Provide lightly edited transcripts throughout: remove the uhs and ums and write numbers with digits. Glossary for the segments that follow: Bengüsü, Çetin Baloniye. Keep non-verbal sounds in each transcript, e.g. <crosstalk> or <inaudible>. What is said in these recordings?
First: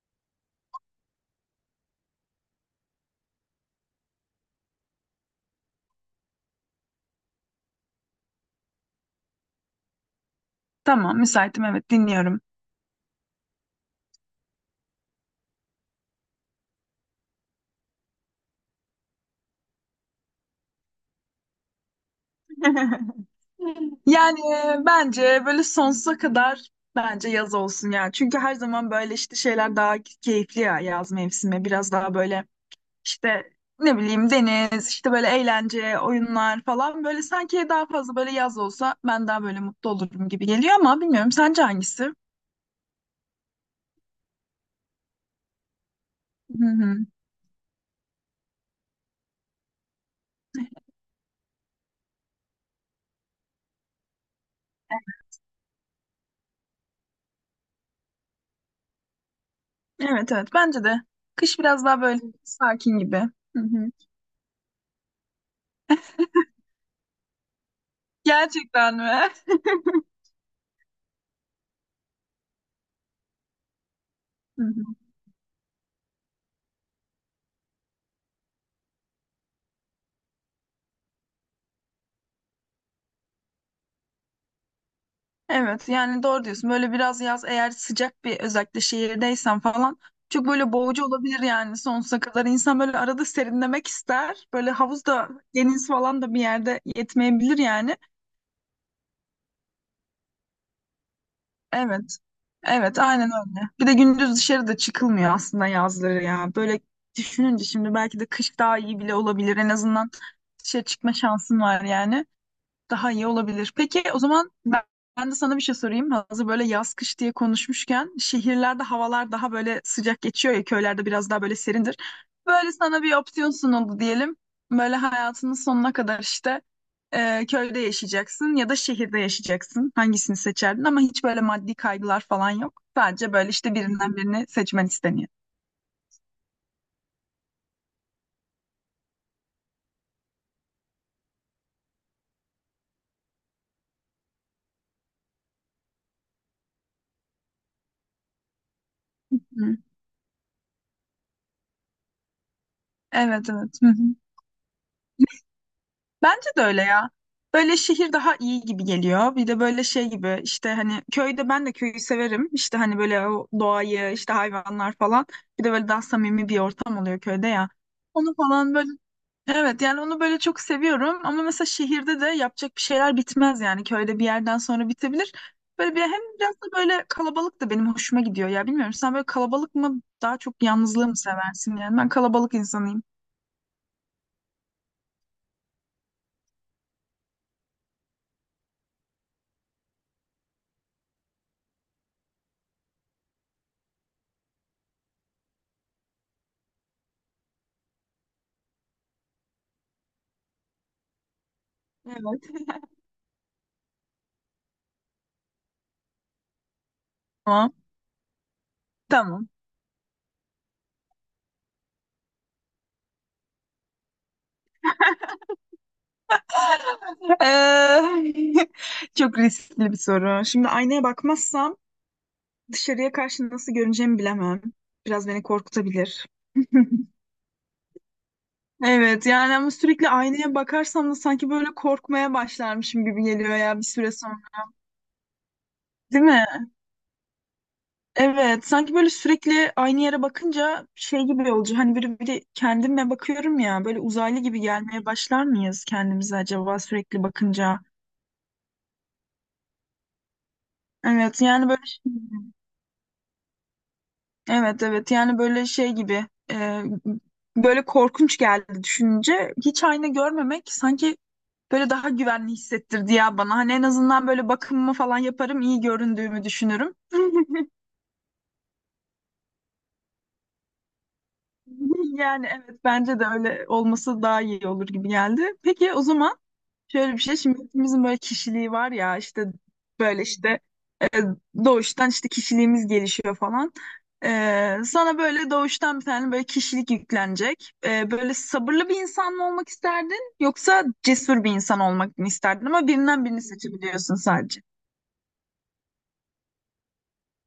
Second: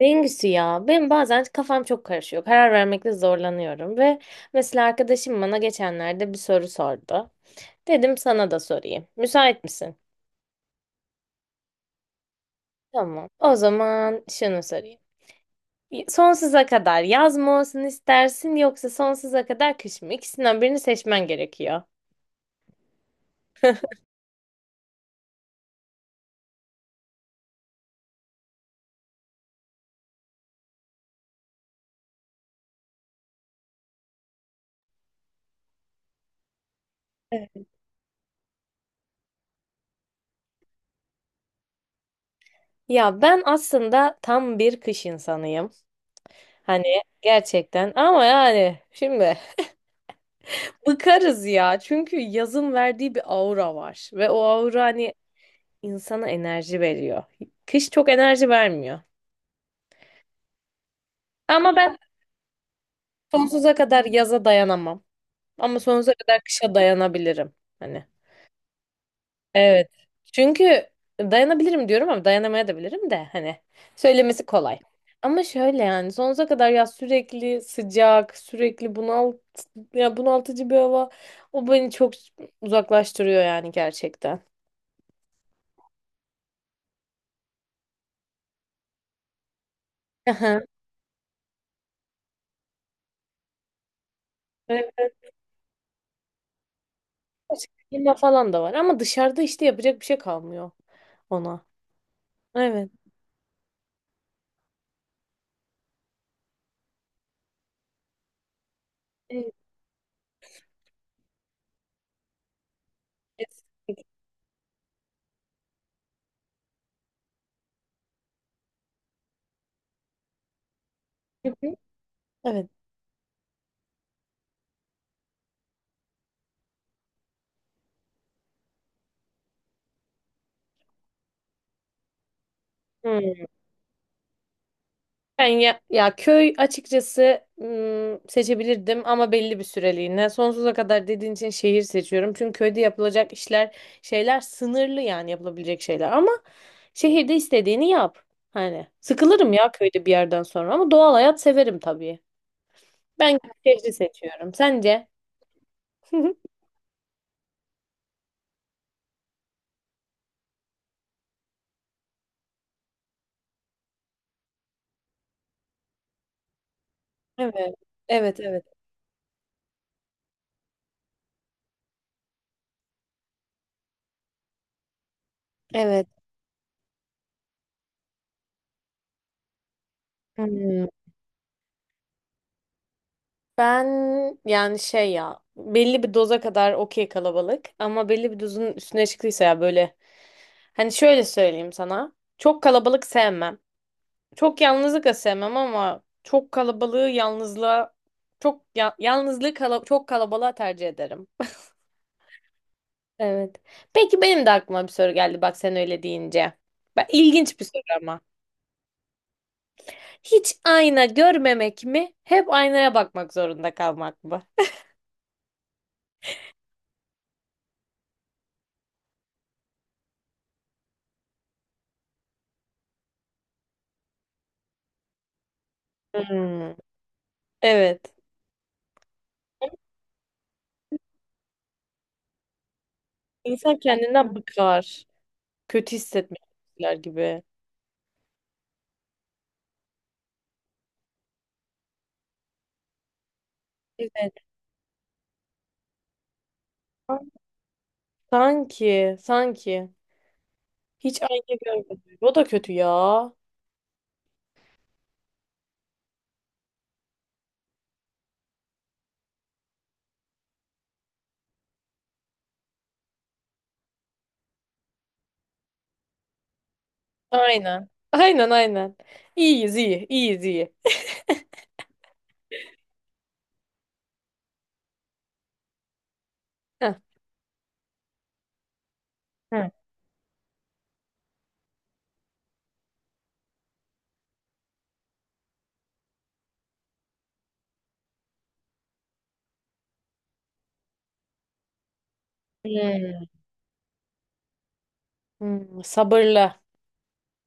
Bengüsü ya. Ben bazen kafam çok karışıyor. Karar vermekte zorlanıyorum ve mesela arkadaşım bana geçenlerde bir soru sordu. Dedim sana da sorayım. Müsait misin? Tamam, müsaitim, evet, dinliyorum. Tamam. O zaman şunu sorayım. Sonsuza kadar yaz mı olsun istersin yoksa sonsuza kadar kış mı? İkisinden birini seçmen gerekiyor. <laughs> Yani, bence böyle sonsuza kadar bence yaz olsun ya. Çünkü her zaman böyle işte şeyler daha keyifli ya, yaz mevsimi. Biraz daha böyle işte ne bileyim deniz, işte böyle eğlence, oyunlar falan. Böyle Evet. sanki daha fazla böyle yaz olsa ben daha böyle mutlu olurum gibi geliyor ama bilmiyorum, sence hangisi? Ya ben aslında tam bir kış insanıyım. Hı Hani hı. gerçekten ama yani şimdi <laughs> bıkarız ya. Çünkü yazın verdiği bir aura var ve o aura hani insana enerji veriyor. Kış çok enerji vermiyor. Evet evet, bence de. Kış Ama biraz ben daha böyle sakin gibi. Hı sonsuza hı. kadar yaza dayanamam. Ama sonsuza kadar kışa dayanabilirim. Hani. Gerçekten mi? Evet. Çünkü dayanabilirim diyorum ama dayanamaya da bilirim de, hani söylemesi <laughs> Hı kolay. hı. Ama şöyle yani sonsuza kadar ya sürekli sıcak, sürekli bunaltıcı bir hava, o beni çok uzaklaştırıyor yani gerçekten. Evet, yani doğru diyorsun. Böyle biraz yaz eğer sıcak, bir özellikle şehirdeysen falan çok Aha. böyle boğucu olabilir yani sonsuza kadar. İnsan böyle arada serinlemek ister. Böyle Böyle havuz da deniz falan da bir yerde yetmeyebilir birazcık yani. klima falan da var ama dışarıda işte yapacak bir şey kalmıyor ona. Evet. Evet. Evet aynen öyle. Bir de gündüz dışarıda çıkılmıyor aslında yazları ya. Böyle düşününce şimdi belki de kış daha iyi bile olabilir. En azından dışarı çıkma şansın var yani. Daha iyi olabilir. Peki o zaman ben, ben de sana bir şey sorayım. Hazır böyle yaz kış diye konuşmuşken şehirlerde havalar daha böyle sıcak geçiyor ya, köylerde biraz daha böyle Hı. serindir. Evet. Böyle sana bir opsiyon sunuldu diyelim. Böyle hayatının sonuna kadar işte köyde yaşayacaksın ya da şehirde yaşayacaksın. Hangisini seçerdin ama hiç böyle maddi kaygılar falan yok. Sadece Hmm. böyle işte birinden birini seçmen isteniyor. Ben ya, ya köy açıkçası seçebilirdim ama belli bir süreliğine. Sonsuza kadar dediğin için şehir seçiyorum. Çünkü köyde yapılacak işler, şeyler sınırlı yani yapılabilecek şeyler. Ama şehirde istediğini yap. Hani sıkılırım ya Hı. köyde bir yerden sonra ama doğal hayat severim tabii. Ben Evet evet. Hı şehri hı. seçiyorum. Sence? Bence <laughs> de öyle ya. Böyle şehir daha iyi gibi geliyor. Bir de böyle şey gibi işte hani köyde, ben de köyü severim. İşte hani böyle o doğayı işte, hayvanlar falan. Bir de böyle daha samimi bir ortam oluyor köyde ya. Evet. Onu Evet, evet. falan böyle evet yani onu böyle çok seviyorum. Ama mesela şehirde de yapacak bir şeyler bitmez yani. Köyde bir yerden sonra bitebilir. Böyle bir Evet. hem biraz da böyle kalabalık da benim hoşuma gidiyor ya. Bilmiyorum sen böyle kalabalık mı daha çok, Hmm. yalnızlığı mı seversin yani. Ben kalabalık insanıyım. Ben yani şey ya belli bir doza kadar okey kalabalık ama belli bir dozun üstüne çıktıysa ya böyle hani şöyle söyleyeyim sana, çok kalabalık sevmem. Çok yalnızlık da sevmem ama çok kalabalığı yalnızlığa çok yalnızlığı çok kalabalığa tercih ederim. Evet. Evet. Peki benim de aklıma bir soru geldi, bak sen öyle deyince. Ben, ilginç bir Tamam. soru ama. Tamam. Hiç ayna görmemek mi? Hep aynaya bakmak zorunda kalmak mı? Eee, <laughs> çok riskli bir soru. Şimdi aynaya bakmazsam dışarıya karşı nasıl görüneceğimi bilemem. Biraz beni korkutabilir. <laughs> Hmm, Evet. Evet, yani ama sürekli aynaya bakarsam da sanki böyle korkmaya başlarmışım gibi geliyor ya İnsan bir süre kendinden sonra. bıkar. Kötü Değil mi? hissetmekler gibi. Evet, sanki böyle sürekli aynı yere bakınca şey gibi olacak. Hani böyle bir kendime bakıyorum ya, böyle Evet. uzaylı gibi gelmeye başlar mıyız kendimize acaba sürekli bakınca? Sanki, sanki. Hiç Evet aynı yani böyle şey. görmedim. O da kötü ya. Evet evet yani böyle şey gibi böyle korkunç geldi düşününce. Hiç ayna görmemek sanki böyle daha güvenli hissettirdi ya bana. Hani en azından böyle bakımımı falan yaparım, iyi göründüğümü düşünürüm. Aynen. Aynen aynen. İyiyiz iyi. İyiyiz iyi. <laughs> Yani evet, bence de öyle olması daha iyi olur gibi geldi. Peki o zaman Heh. şöyle bir şey, şimdi hepimizin böyle kişiliği var ya işte Hı. böyle işte E, doğuştan işte kişiliğimiz gelişiyor falan. E, sana böyle doğuştan bir tane böyle kişilik yüklenecek. Böyle sabırlı bir insan mı olmak isterdin yoksa cesur bir insan olmak mı isterdin? Ama birinden Hmm. birini seçebiliyorsun sadece. Sabırlı.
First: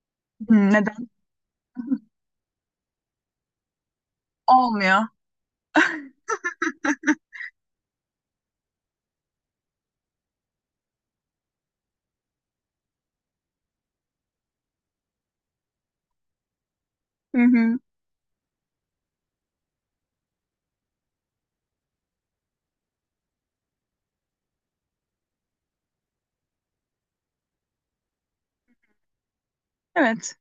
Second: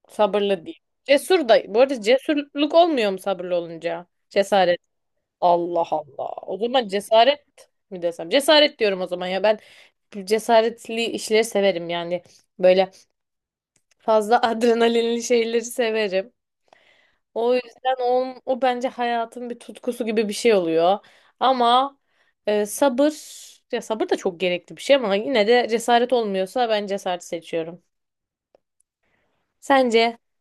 Sabırlı Hmm, değil. neden? Cesur da. Bu arada cesurluk olmuyor mu sabırlı olunca? Cesaret. Olmuyor. Allah Allah. O zaman cesaret mi desem? Cesaret diyorum o zaman ya. Ben cesaretli işleri severim yani. Böyle fazla <laughs> adrenalinli şeyleri severim. Hı O hı. yüzden o bence hayatın bir tutkusu gibi bir şey oluyor. Ama sabır, ya sabır da çok gerekli bir şey ama yine de cesaret olmuyorsa ben cesaret seçiyorum. Sence? Evet.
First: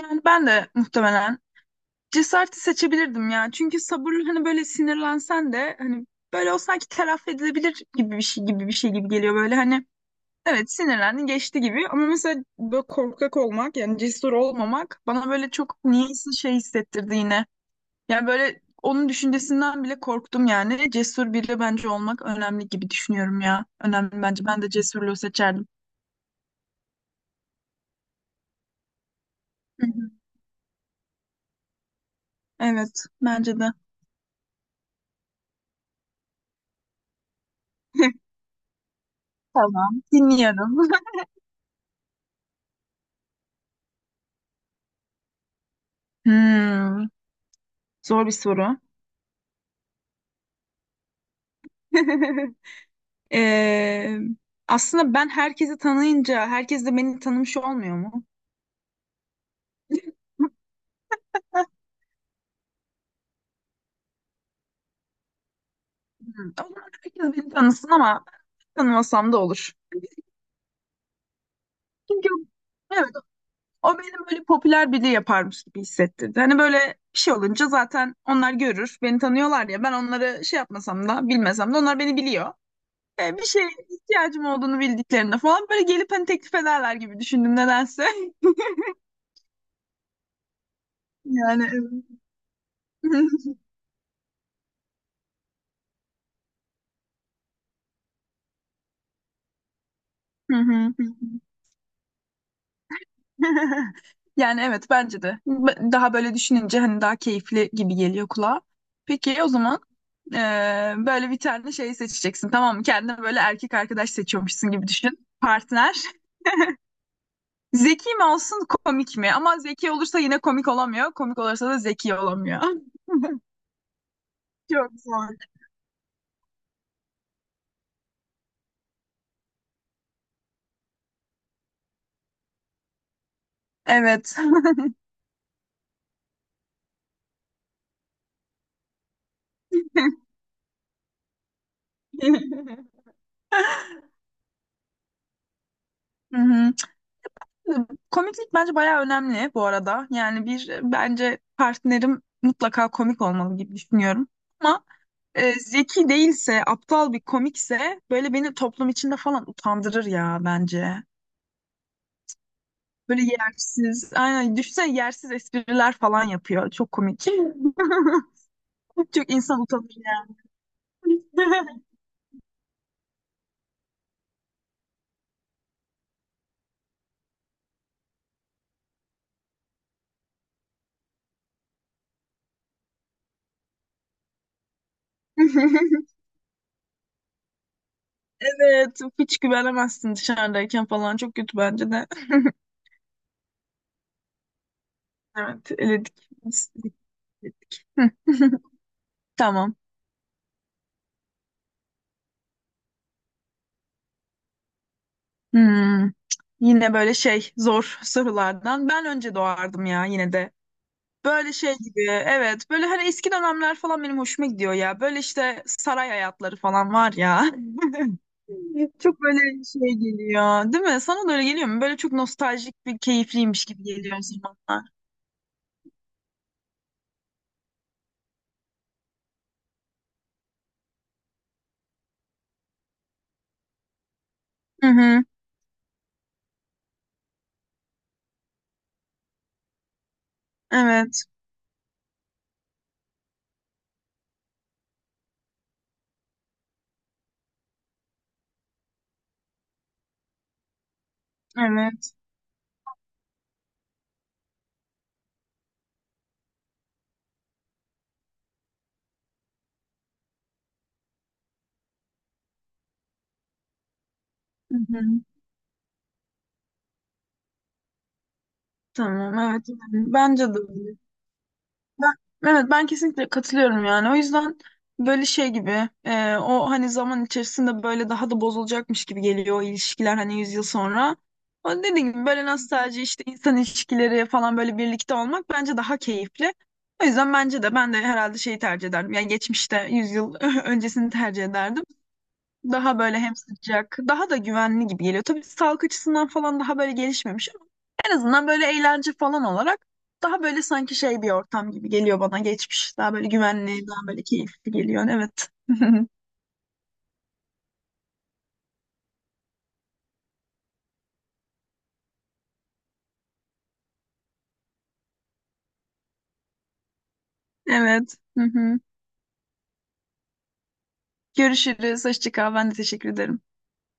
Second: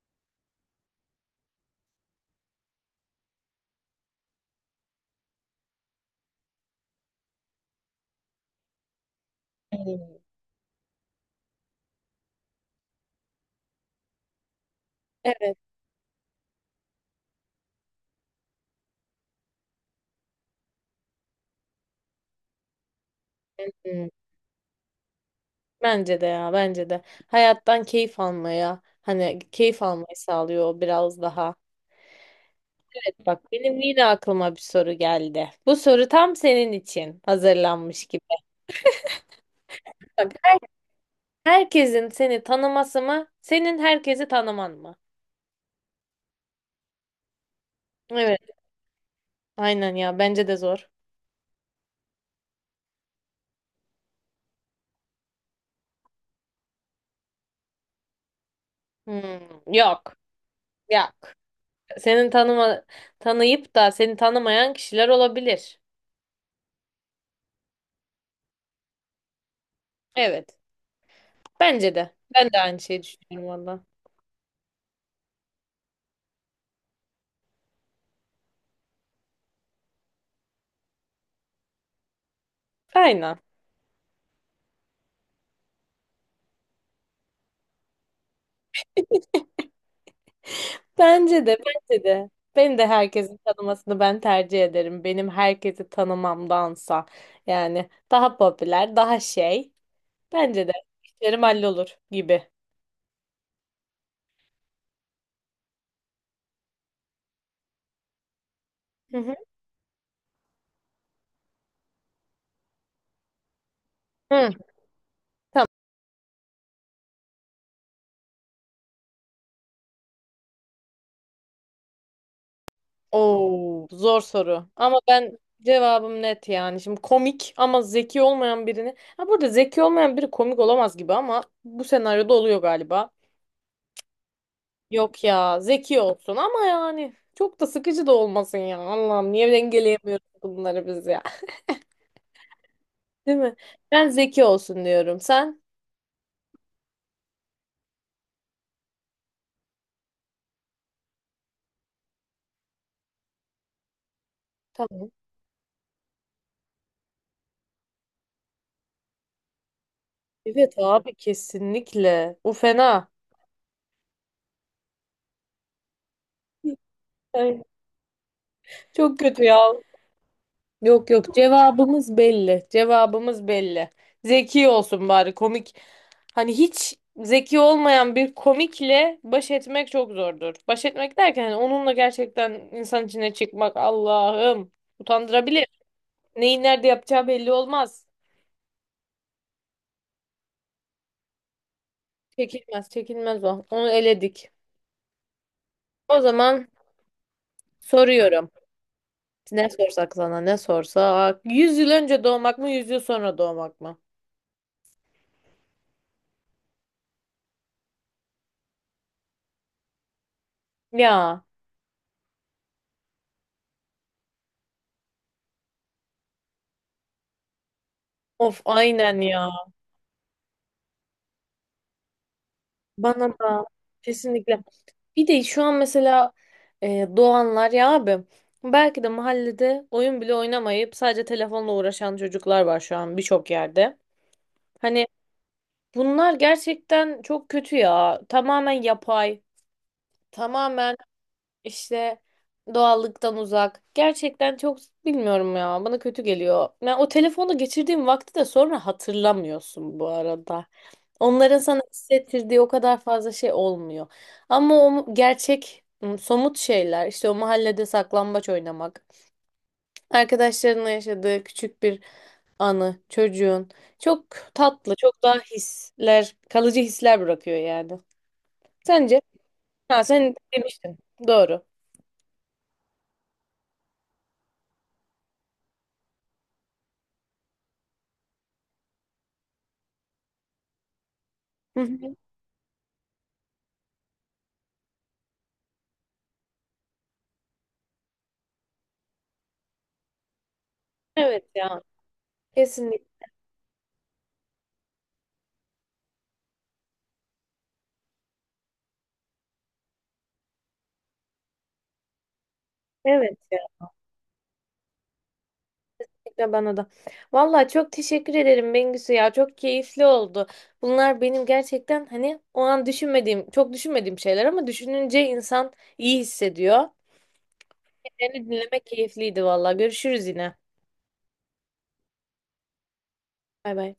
Yani ben de muhtemelen cesareti seçebilirdim ya. Çünkü sabır hani böyle sinirlensen de hani böyle o sanki telafi edilebilir gibi bir şey gibi geliyor böyle hani. Hmm. Evet sinirlendin geçti gibi, ama mesela böyle korkak olmak yani cesur olmamak bana böyle Evet. çok niyeyse şey hissettirdi yine. Yani böyle onun düşüncesinden bile korktum yani. Cesur biri bence olmak önemli gibi düşünüyorum ya. Hmm. Önemli bence. Ben de cesurluğu seçerdim. Bence de ya, bence de. Hayattan keyif almaya, hani keyif Hı hı. almayı sağlıyor biraz daha. Evet Evet. Bak, bence de. benim yine aklıma bir soru geldi. Bu soru tam senin için hazırlanmış gibi. <laughs> Tamam, Bak, dinliyorum. <laughs> herkesin seni tanıması mı? Senin herkesi tanıman mı? Hmm, zor bir Evet. soru. Aynen ya. Bence de zor. <laughs> Ee, aslında ben herkesi tanıyınca herkes de beni tanımış olmuyor mu? Hmm, yok. Hmm. Yok. Senin tanıma, tanıyıp da seni tanımayan kişiler olabilir. O zaman herkes beni tanısın ama tanımasam da olur. Evet. Bence de. Çünkü Ben de aynı şeyi evet, düşünüyorum valla. o benim böyle popüler biri yaparmış gibi hissettirdi. Hani böyle bir şey olunca zaten onlar görür. Beni tanıyorlar ya, ben onları şey yapmasam da, bilmesem de onlar beni biliyor. Aynen. Bir şeye ihtiyacım olduğunu bildiklerinde falan böyle gelip hani teklif ederler gibi düşündüm nedense. <laughs> Bence de. Yani Bence evet. de. Ben de herkesin <laughs> tanımasını ben tercih ederim. Benim herkesi tanımamdansa. Yani daha popüler, daha şey. Hı Bence de. hı. İşlerim hallolur gibi. <laughs> Yani evet bence de. B- Daha böyle düşününce hani daha keyifli gibi geliyor kulağa. Hı hı. Peki o zaman böyle bir tane şey seçeceksin tamam mı? Kendine böyle erkek arkadaş Hı. seçiyormuşsun gibi düşün. Partner. <laughs> Zeki mi olsun komik mi? Ama zeki olursa yine komik olamıyor. Komik olursa da zeki olamıyor. Oo, zor soru. <laughs> Çok Ama zor. ben cevabım net yani. Şimdi komik ama zeki olmayan birini. Ha, burada zeki olmayan biri komik olamaz gibi ama bu senaryoda oluyor galiba. Evet. Yok ya, zeki olsun ama yani çok da sıkıcı da olmasın ya. Allah'ım niye dengeleyemiyoruz <laughs> bunları biz ya. <laughs> Değil mi? Ben zeki olsun diyorum. Sen? Hı hı. Komiklik bence bayağı önemli bu arada. Yani bir bence partnerim mutlaka komik olmalı gibi düşünüyorum. Ama Tamam. Zeki değilse, aptal bir komikse böyle beni toplum içinde falan utandırır ya Evet bence. abi, kesinlikle. Bu fena. Böyle yersiz, aynen düşünsene yersiz espriler falan yapıyor. Çok komik. Ay. <laughs> Çok Çok kötü insan ya. utanır Yok, yok, yani. cevabımız belli. Cevabımız belli. Zeki olsun bari komik. Hani hiç zeki olmayan bir komikle baş etmek çok zordur. Baş etmek derken hani onunla gerçekten insan içine çıkmak, Allah'ım, utandırabilir. <laughs> Neyi nerede yapacağı belli olmaz. Evet, hiç güvenemezsin dışarıdayken falan. Çok kötü bence de. <laughs> Çekilmez, çekilmez o. Onu eledik. Evet, eledik. O zaman Biz eledik. Hı. soruyorum. <laughs> Ne Tamam. sorsak sana, ne sorsak. 100 yıl önce doğmak mı 100 yıl sonra doğmak mı? Hmm. Yine böyle şey, zor sorulardan. Ben önce doğardım ya yine de. Ya Böyle şey gibi evet, böyle hani eski dönemler falan benim hoşuma gidiyor ya. Böyle işte saray hayatları falan var ya. <laughs> of, aynen Çok ya. böyle şey geliyor değil mi? Sana da öyle geliyor mu? Böyle çok nostaljik bir Bana da keyifliymiş gibi geliyor o kesinlikle. zamanlar. Bir de şu an mesela doğanlar ya abi, belki de mahallede oyun bile oynamayıp sadece telefonla uğraşan çocuklar var şu an birçok yerde. Hı Hani hı. bunlar gerçekten çok kötü ya. Tamamen yapay. Tamamen Evet. işte doğallıktan uzak. Gerçekten çok bilmiyorum ya. Bana kötü geliyor. Yani o telefonda geçirdiğim vakti de sonra hatırlamıyorsun bu arada. Onların sana Evet. hissettirdiği o kadar fazla şey olmuyor. Ama o gerçek somut şeyler, işte o mahallede saklambaç oynamak, arkadaşlarınla yaşadığı küçük bir anı, çocuğun çok Hı tatlı, hı. çok daha hisler, kalıcı hisler bırakıyor yani. Sence? Tamam evet, Ha, yani sen bence de demiştin. öyle. Doğru. Ben, evet ben kesinlikle katılıyorum yani. O yüzden böyle şey gibi o hani zaman içerisinde böyle daha da bozulacakmış gibi geliyor o ilişkiler, hani 100 yıl sonra. Hı O dediğim hı. gibi böyle nostalji işte insan ilişkileri falan böyle birlikte olmak bence daha keyifli. O yüzden bence de, ben de herhalde şeyi tercih ederdim. Yani geçmişte 100 yıl <laughs> öncesini tercih Evet ya. ederdim. Daha böyle Kesinlikle. hem sıcak, daha da güvenli gibi geliyor. Tabii sağlık açısından falan daha böyle gelişmemiş, en azından böyle eğlence falan olarak daha böyle sanki şey bir ortam gibi geliyor bana geçmiş. Daha böyle Evet ya. güvenli, daha böyle keyifli geliyor. Evet. <laughs> Kesinlikle bana da. Vallahi çok teşekkür ederim Bengüsü ya. Çok keyifli oldu. Bunlar benim gerçekten hani o an düşünmediğim, çok düşünmediğim şeyler ama düşününce insan iyi hissediyor. Evet. Hı Seni hı. dinlemek keyifliydi vallahi. Görüşürüz yine. Görüşürüz. Hoşça kal. Ben de teşekkür ederim. Bay bay.